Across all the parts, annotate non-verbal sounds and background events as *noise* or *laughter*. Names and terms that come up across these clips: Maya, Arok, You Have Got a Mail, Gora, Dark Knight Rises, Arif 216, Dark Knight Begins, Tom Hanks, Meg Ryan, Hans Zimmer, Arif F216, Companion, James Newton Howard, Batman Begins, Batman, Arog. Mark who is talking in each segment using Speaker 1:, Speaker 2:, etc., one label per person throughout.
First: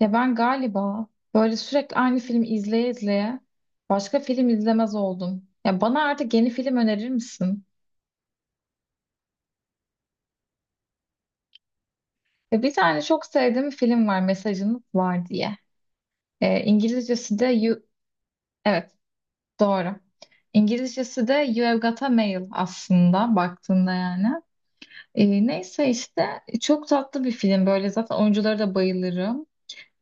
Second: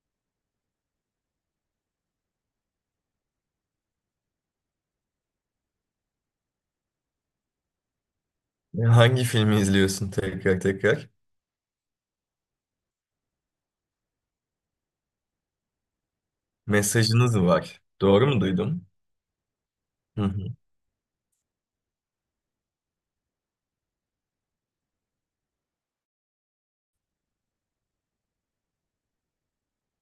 Speaker 1: Ya ben galiba böyle sürekli aynı filmi izleye izleye başka film izlemez oldum. Ya bana artık yeni film önerir misin?
Speaker 2: Hangi filmi izliyorsun tekrar tekrar?
Speaker 1: Ve bir tane çok sevdiğim film var Mesajınız Var diye. İngilizcesi
Speaker 2: Mesajınız
Speaker 1: de You...
Speaker 2: var. Doğru mu duydum?
Speaker 1: Evet, doğru.
Speaker 2: Hı hı.
Speaker 1: İngilizcesi de You Have Got a Mail aslında baktığında yani. Neyse işte çok tatlı bir film böyle zaten oyunculara da bayılırım.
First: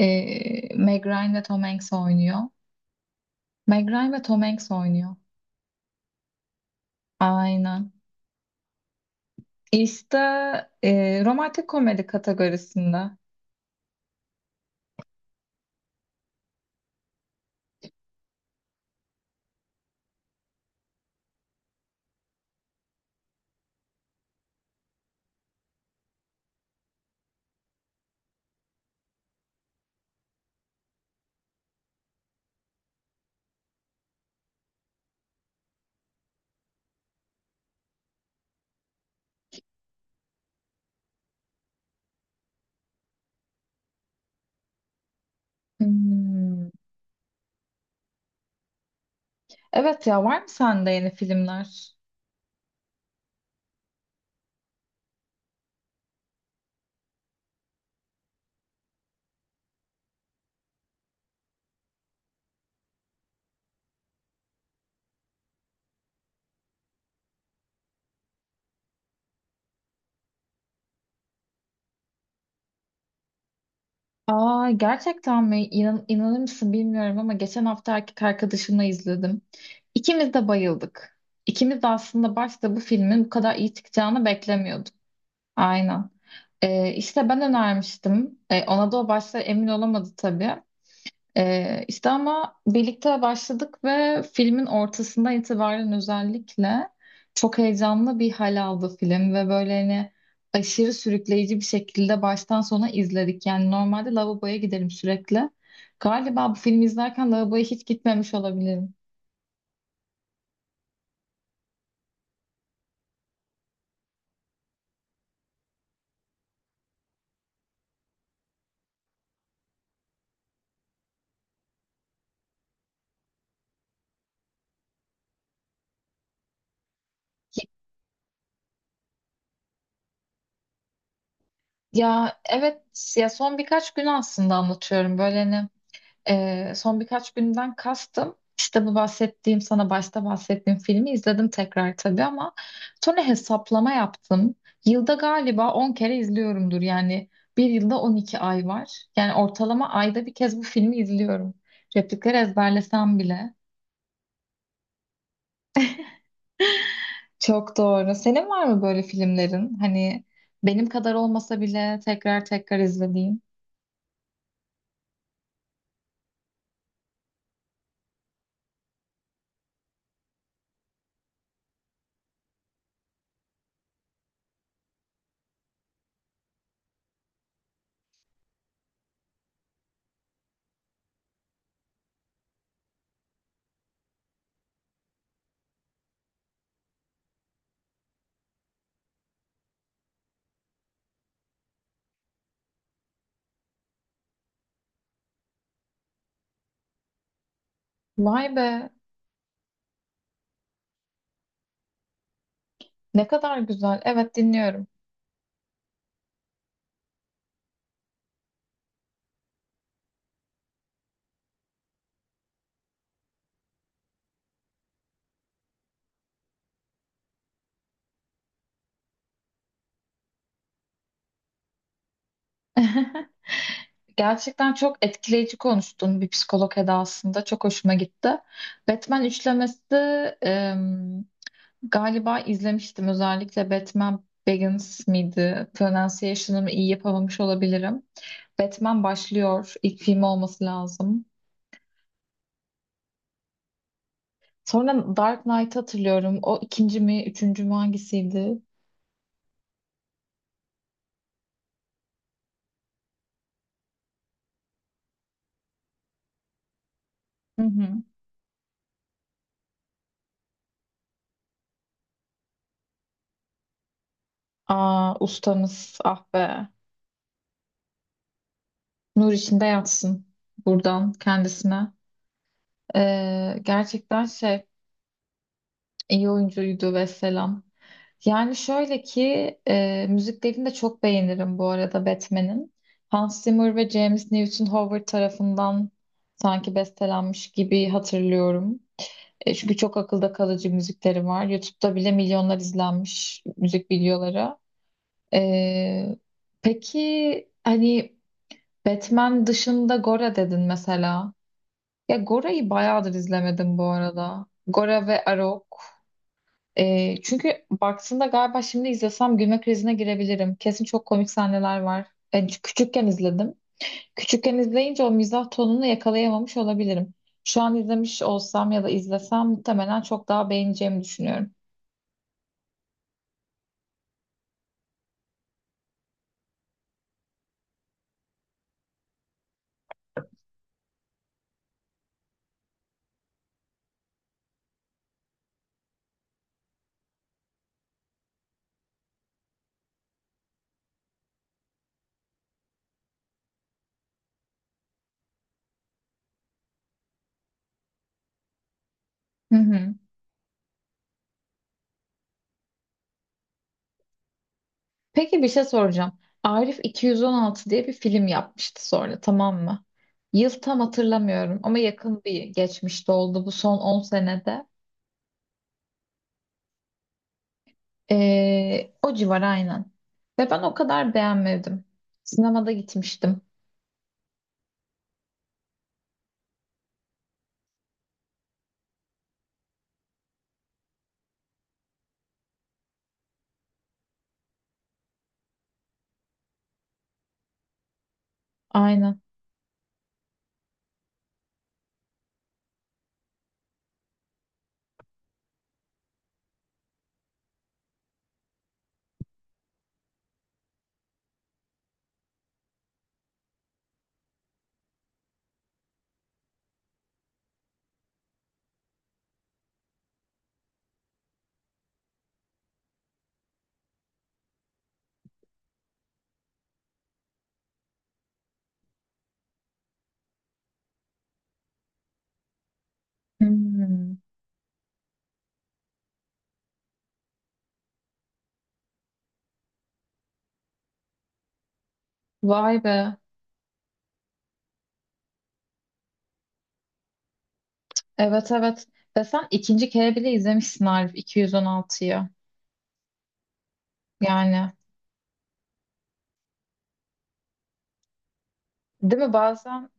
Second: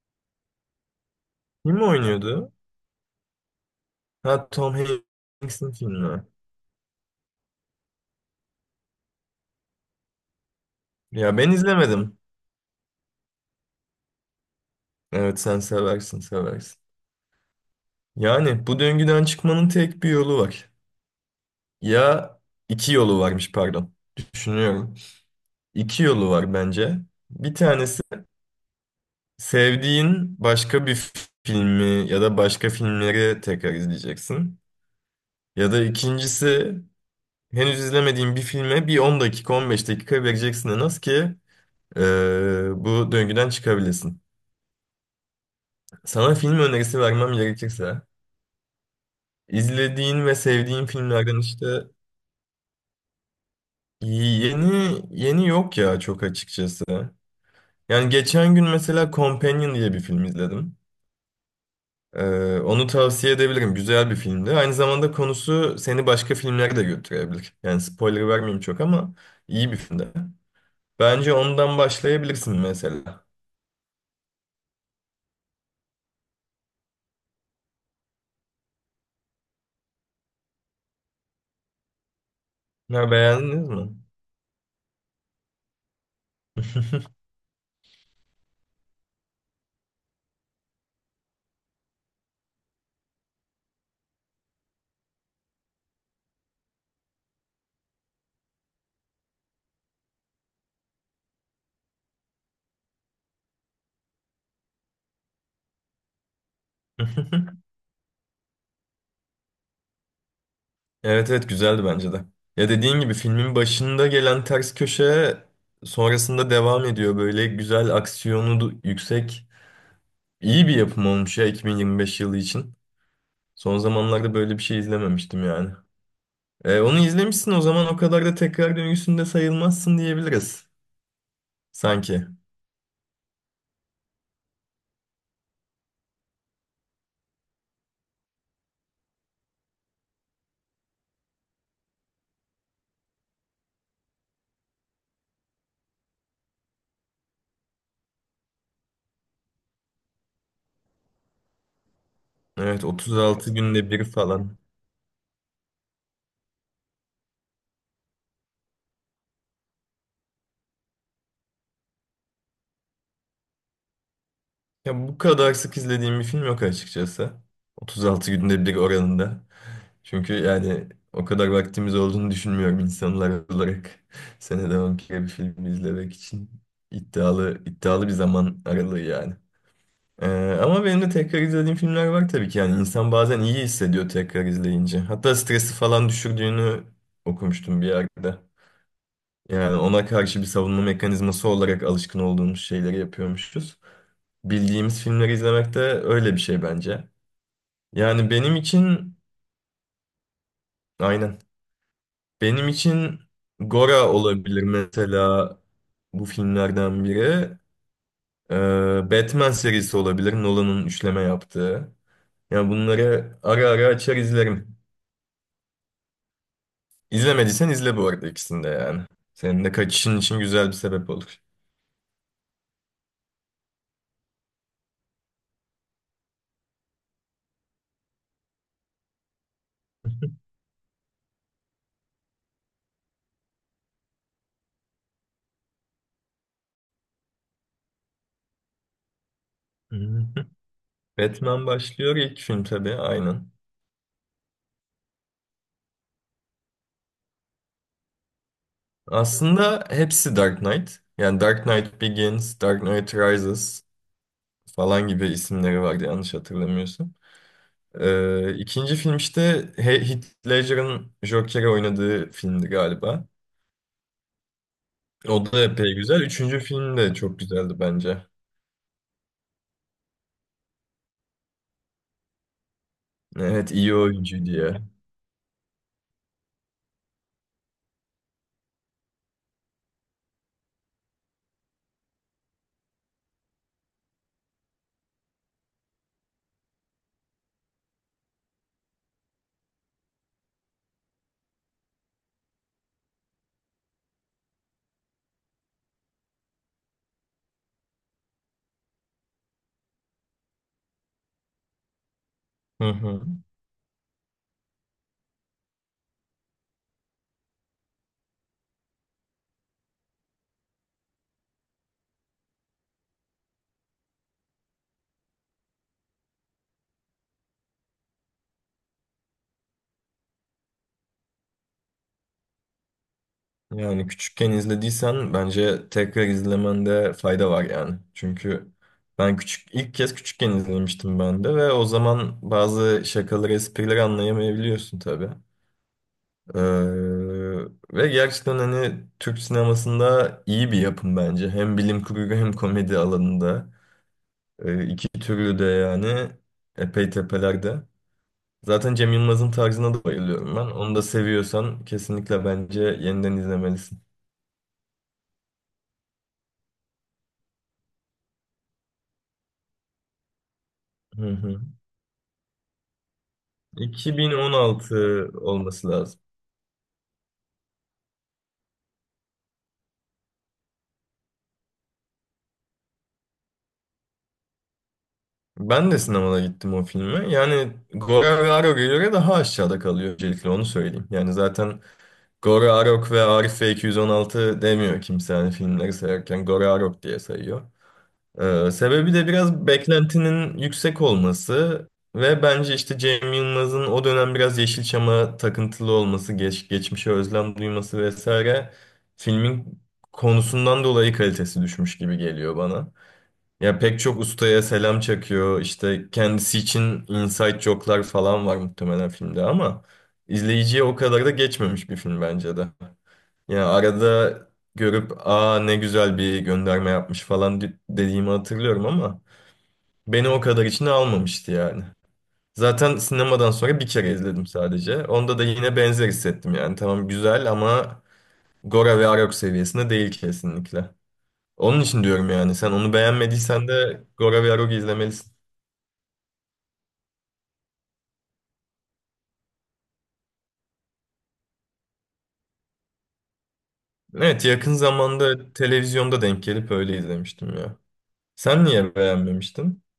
Speaker 1: Meg Ryan ve Tom
Speaker 2: Kim
Speaker 1: Hanks oynuyor.
Speaker 2: oynuyordu?
Speaker 1: Meg Ryan ve
Speaker 2: Ha
Speaker 1: Tom Hanks
Speaker 2: Tom
Speaker 1: oynuyor.
Speaker 2: Hanks'in filmi.
Speaker 1: Aynen. İşte
Speaker 2: Ya ben
Speaker 1: romantik komedi
Speaker 2: izlemedim.
Speaker 1: kategorisinde.
Speaker 2: Evet sen seversin seversin. Yani bu döngüden çıkmanın tek bir yolu var. Ya iki yolu varmış pardon. Düşünüyorum. İki yolu var bence. Bir tanesi sevdiğin başka bir filmi ya da başka filmleri tekrar izleyeceksin. Ya da ikincisi, henüz izlemediğin bir filme bir 10 dakika 15 dakika vereceksin en az ki bu döngüden çıkabilesin. Sana film
Speaker 1: Hmm.
Speaker 2: önerisi vermem gerekirse
Speaker 1: Evet, ya
Speaker 2: izlediğin ve
Speaker 1: var mı
Speaker 2: sevdiğin
Speaker 1: sende yeni
Speaker 2: filmlerden işte
Speaker 1: filmler?
Speaker 2: yeni yeni yok ya çok açıkçası. Yani geçen gün mesela Companion diye bir film izledim. Onu tavsiye edebilirim. Güzel bir filmdi. Aynı zamanda konusu seni başka filmlere de götürebilir. Yani spoiler vermeyeyim çok ama iyi bir filmdi. Bence ondan başlayabilirsin mesela.
Speaker 1: Aa, gerçekten mi? İnanır mısın bilmiyorum ama geçen hafta erkek arkadaşımla izledim. İkimiz de bayıldık. İkimiz de aslında başta bu
Speaker 2: Ya
Speaker 1: filmin bu kadar
Speaker 2: beğendiniz
Speaker 1: iyi
Speaker 2: mi?
Speaker 1: çıkacağını beklemiyorduk. Aynen. İşte ben önermiştim. Ona da o başta emin olamadı tabii. İşte ama birlikte başladık ve filmin ortasından itibaren özellikle çok heyecanlı bir hal aldı film ve böyle hani aşırı sürükleyici bir şekilde baştan sona izledik. Yani normalde lavaboya giderim sürekli. Galiba bu filmi izlerken lavaboya
Speaker 2: *laughs*
Speaker 1: hiç gitmemiş olabilirim.
Speaker 2: Evet evet güzeldi bence de. Ya dediğin gibi filmin başında gelen ters köşe sonrasında devam ediyor. Böyle güzel aksiyonu yüksek iyi bir yapım olmuş ya 2025 yılı için. Son zamanlarda böyle bir şey izlememiştim yani. Onu izlemişsin o zaman o kadar da tekrar döngüsünde sayılmazsın diyebiliriz. Sanki.
Speaker 1: Ya evet, ya son birkaç gün aslında anlatıyorum böyle hani son birkaç günden kastım. İşte bu bahsettiğim, sana başta bahsettiğim filmi izledim tekrar tabii ama sonra hesaplama yaptım. Yılda galiba 10 kere izliyorumdur. Yani bir yılda 12 ay var. Yani ortalama ayda bir kez bu filmi izliyorum. Replikleri
Speaker 2: Evet
Speaker 1: ezberlesem bile.
Speaker 2: 36 günde bir falan.
Speaker 1: Çok doğru. Senin var mı böyle filmlerin? Hani benim kadar olmasa bile tekrar tekrar izlediğin.
Speaker 2: Ya bu kadar sık izlediğim bir film yok açıkçası. 36 günde bir oranında. Çünkü yani o kadar vaktimiz olduğunu düşünmüyorum insanlar olarak. *laughs* Senede 10 kere bir film izlemek için iddialı iddialı bir zaman aralığı yani. Ee, ama benim de tekrar izlediğim filmler var tabii ki. Yani insan bazen iyi hissediyor tekrar izleyince. Hatta stresi falan düşürdüğünü okumuştum bir yerde. Yani ona karşı bir savunma mekanizması olarak alışkın olduğumuz şeyleri yapıyormuşuz. Bildiğimiz filmleri izlemek de öyle bir şey bence. Yani
Speaker 1: Vay
Speaker 2: benim
Speaker 1: be,
Speaker 2: için aynen. Benim için
Speaker 1: ne kadar güzel.
Speaker 2: Gora
Speaker 1: Evet,
Speaker 2: olabilir
Speaker 1: dinliyorum.
Speaker 2: mesela bu filmlerden biri. Ee, Batman serisi olabilir. Nolan'ın üçleme yaptığı. Yani bunları ara ara açar izlerim. İzlemediysen izle bu arada ikisini de yani. Senin de kaçışın için güzel bir sebep olur.
Speaker 1: *laughs* Gerçekten çok etkileyici konuştun bir psikolog edasında. Çok hoşuma gitti. Batman üçlemesi
Speaker 2: *laughs*
Speaker 1: em, galiba izlemiştim. Özellikle Batman Begins miydi? Pronunciation'ımı iyi yapamamış olabilirim. Batman başlıyor. İlk film olması lazım.
Speaker 2: Batman başlıyor ilk film tabii aynen.
Speaker 1: Sonra Dark Knight'ı hatırlıyorum. O ikinci mi, üçüncü mü, hangisiydi?
Speaker 2: Aslında hepsi Dark Knight. Yani Dark Knight Begins, Dark Knight Rises falan gibi isimleri vardı yanlış hatırlamıyorsun.
Speaker 1: Hı hı.
Speaker 2: İkinci film işte Heath Ledger'ın Joker'i oynadığı filmdi galiba.
Speaker 1: Aa,
Speaker 2: O da epey
Speaker 1: ustamız
Speaker 2: güzel.
Speaker 1: ah
Speaker 2: Üçüncü
Speaker 1: be.
Speaker 2: film de çok güzeldi bence.
Speaker 1: Nur içinde yatsın buradan kendisine. Ee,
Speaker 2: Evet iyi
Speaker 1: gerçekten
Speaker 2: oyuncu
Speaker 1: şey
Speaker 2: diye.
Speaker 1: iyi oyuncuydu ve selam. Yani şöyle ki müziklerini de çok beğenirim bu arada Batman'in. Hans Zimmer ve James Newton Howard tarafından sanki bestelenmiş gibi hatırlıyorum. Çünkü çok akılda kalıcı müzikleri var. YouTube'da bile milyonlar izlenmiş müzik videoları. E, peki hani Batman dışında Gora dedin mesela. Ya Gora'yı
Speaker 2: Hı
Speaker 1: bayağıdır
Speaker 2: hı.
Speaker 1: izlemedim bu arada. Gora ve Arok. Çünkü baktığında galiba şimdi izlesem gülme krizine girebilirim. Kesin çok komik sahneler var. Ben küçükken izledim. Küçükken izleyince o mizah tonunu yakalayamamış olabilirim. Şu an izlemiş olsam ya da izlesem muhtemelen çok daha beğeneceğimi düşünüyorum.
Speaker 2: Yani küçükken izlediysen bence tekrar izlemende fayda var yani. Çünkü ben küçük ilk kez küçükken izlemiştim ben de ve o zaman bazı şakaları, esprileri anlayamayabiliyorsun tabii. Ee, ve gerçekten hani Türk sinemasında iyi bir yapım bence. Hem bilim kurgu hem komedi alanında. İki türlü de yani epey tepelerde. Zaten Cem Yılmaz'ın
Speaker 1: Hı hı.
Speaker 2: tarzına da bayılıyorum ben. Onu da seviyorsan kesinlikle bence yeniden izlemelisin.
Speaker 1: Peki bir şey soracağım. Arif 216 diye bir film yapmıştı sonra, tamam mı? Yıl tam
Speaker 2: Hı
Speaker 1: hatırlamıyorum
Speaker 2: hı.
Speaker 1: ama yakın bir geçmişte oldu, bu son 10 senede.
Speaker 2: 2016 olması lazım.
Speaker 1: O civar aynen. Ve ben o kadar beğenmedim. Sinemada gitmiştim.
Speaker 2: Ben de sinemada gittim o filme. Yani Gora ve Arog'a göre daha aşağıda kalıyor öncelikle onu söyleyeyim. Yani zaten Gora Arok ve Arif F216 demiyor kimse hani filmleri sayarken Gora Arok diye sayıyor. Sebebi
Speaker 1: Aynen.
Speaker 2: de biraz beklentinin yüksek olması ve bence işte Cem Yılmaz'ın o dönem biraz Yeşilçam'a takıntılı olması, geçmişe özlem duyması vesaire filmin konusundan dolayı kalitesi düşmüş gibi geliyor bana. Ya pek çok ustaya selam çakıyor. İşte kendisi için inside joke'lar falan var muhtemelen filmde ama izleyiciye o kadar da geçmemiş bir film bence de. Ya arada görüp aa ne güzel bir gönderme yapmış falan dediğimi hatırlıyorum ama beni o kadar içine almamıştı yani. Zaten sinemadan sonra bir kere
Speaker 1: Hmm.
Speaker 2: izledim sadece. Onda da yine benzer hissettim yani. Tamam güzel ama Gora ve Arog seviyesinde değil kesinlikle. Onun için diyorum yani sen
Speaker 1: Vay
Speaker 2: onu
Speaker 1: be.
Speaker 2: beğenmediysen de Gora ve Arog'u izlemelisin.
Speaker 1: Evet, evet. Ve sen ikinci kere bile izlemişsin Arif 216'yı.
Speaker 2: Evet
Speaker 1: Yani
Speaker 2: yakın zamanda televizyonda denk gelip öyle izlemiştim ya. Sen niye
Speaker 1: değil mi,
Speaker 2: beğenmemiştin?
Speaker 1: bazen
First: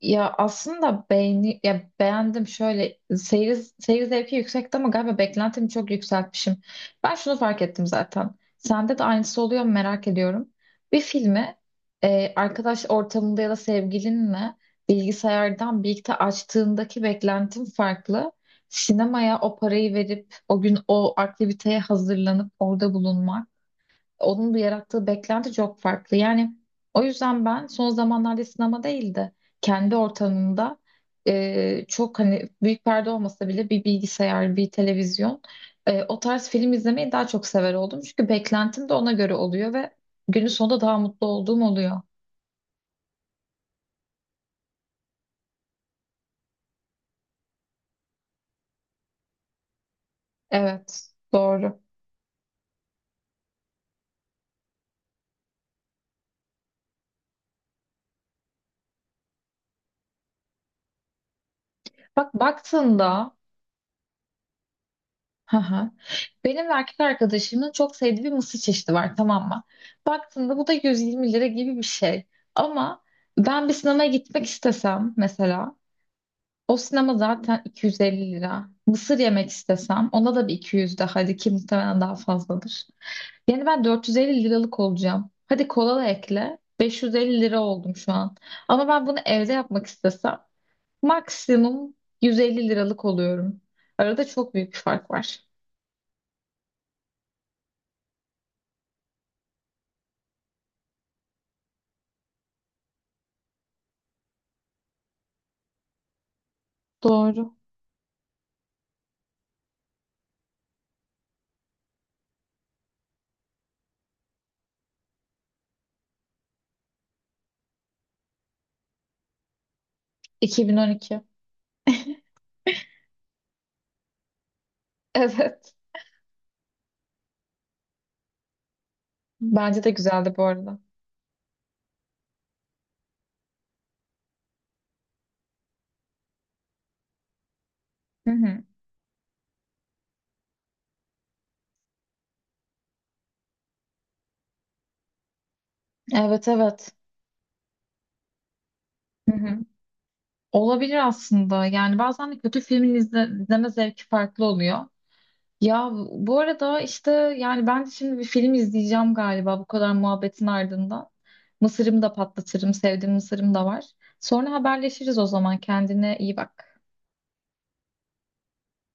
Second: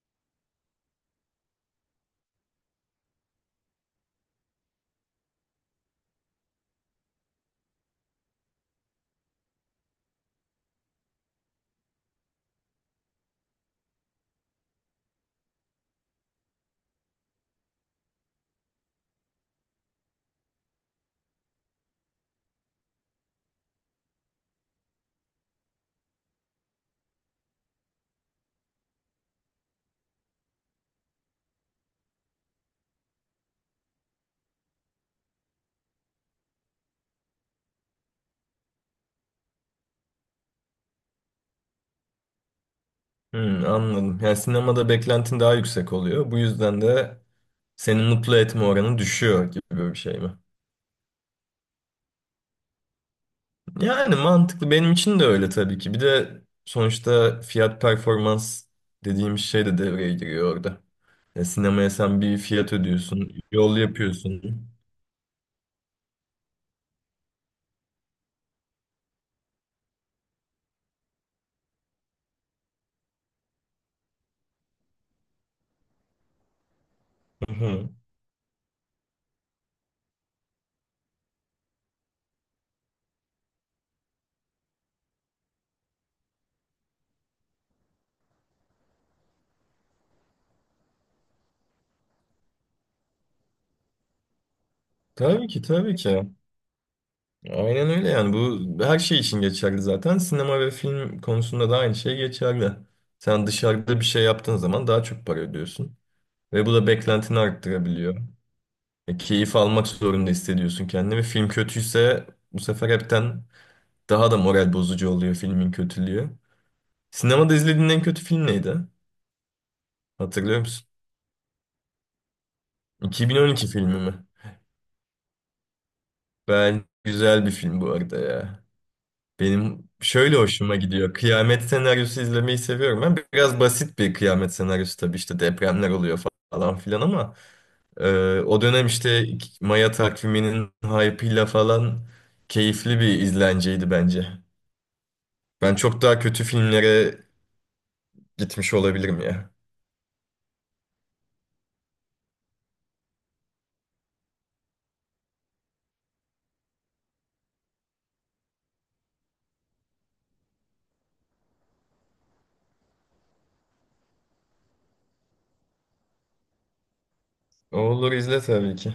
Speaker 1: Aslında ya beğendim şöyle seyir zevki yüksekti ama galiba beklentimi çok yükseltmişim. Ben şunu fark ettim zaten. Sende de aynısı oluyor mu, merak ediyorum. Bir filmi arkadaş ortamında ya da sevgilinle bilgisayardan birlikte açtığındaki beklentim farklı. Sinemaya o parayı verip o gün o aktiviteye hazırlanıp orada bulunmak, onun da yarattığı beklenti çok farklı. Yani o yüzden ben son zamanlarda sinema değil de kendi ortamımda çok hani büyük perde olmasa bile bir bilgisayar, bir televizyon o tarz film izlemeyi daha çok sever oldum. Çünkü beklentim de ona göre oluyor ve günün sonunda daha mutlu olduğum oluyor.
Speaker 2: Hmm, anladım. Yani sinemada beklentin daha yüksek oluyor. Bu yüzden de seni mutlu etme oranı düşüyor gibi bir şey mi?
Speaker 1: Evet, doğru.
Speaker 2: Yani mantıklı. Benim için de öyle tabii ki. Bir de sonuçta fiyat performans dediğimiz şey de devreye giriyor orada. Ya sinemaya sen bir fiyat ödüyorsun,
Speaker 1: Baktığında
Speaker 2: yol yapıyorsun.
Speaker 1: Hı hı. Benim ve erkek arkadaşımın çok sevdiği bir mısır çeşidi var, tamam mı? Baktığında bu da 120 lira gibi bir şey. Ama ben bir sinemaya gitmek istesem mesela, o sinema
Speaker 2: Hı
Speaker 1: zaten
Speaker 2: hı.
Speaker 1: 250 lira. Mısır yemek istesem ona da bir 200 daha, hadi ki muhtemelen daha fazladır. Yani ben 450 liralık olacağım. Hadi kola da ekle. 550 lira oldum şu an. Ama ben bunu evde yapmak istesem maksimum 150 liralık oluyorum. Arada çok büyük bir fark var.
Speaker 2: Tabii ki, tabii ki. Aynen öyle yani. Bu her şey için geçerli zaten. Sinema ve film konusunda da aynı şey geçerli. Sen dışarıda bir şey yaptığın zaman daha çok para ödüyorsun. Ve bu da beklentini
Speaker 1: Doğru.
Speaker 2: arttırabiliyor. Keyif almak zorunda hissediyorsun kendini. Ve film kötüyse bu sefer hepten daha da moral bozucu oluyor filmin kötülüğü. Sinemada izlediğin en kötü film neydi? Hatırlıyor musun?
Speaker 1: 2012.
Speaker 2: 2012 filmi mi?
Speaker 1: Evet.
Speaker 2: Ben güzel bir film bu arada ya.
Speaker 1: Bence
Speaker 2: Benim
Speaker 1: de güzeldi
Speaker 2: şöyle
Speaker 1: bu
Speaker 2: hoşuma
Speaker 1: arada.
Speaker 2: gidiyor. Kıyamet senaryosu izlemeyi seviyorum. Ben biraz basit bir kıyamet senaryosu tabii işte depremler oluyor falan filan ama
Speaker 1: Hı
Speaker 2: O
Speaker 1: hı.
Speaker 2: dönem işte Maya takviminin hype'ıyla falan keyifli bir izlenceydi bence. Ben çok daha kötü
Speaker 1: Evet, evet.
Speaker 2: filmlere gitmiş olabilirim
Speaker 1: Hı
Speaker 2: ya.
Speaker 1: hı. Olabilir aslında. Yani bazen de kötü filmin izleme zevki farklı oluyor. Ya bu arada işte yani ben de şimdi bir film izleyeceğim galiba bu kadar muhabbetin ardından. Mısırımı da patlatırım. Sevdiğim mısırım da var. Sonra haberleşiriz o zaman. Kendine iyi bak.
Speaker 2: Olur izle tabii ki.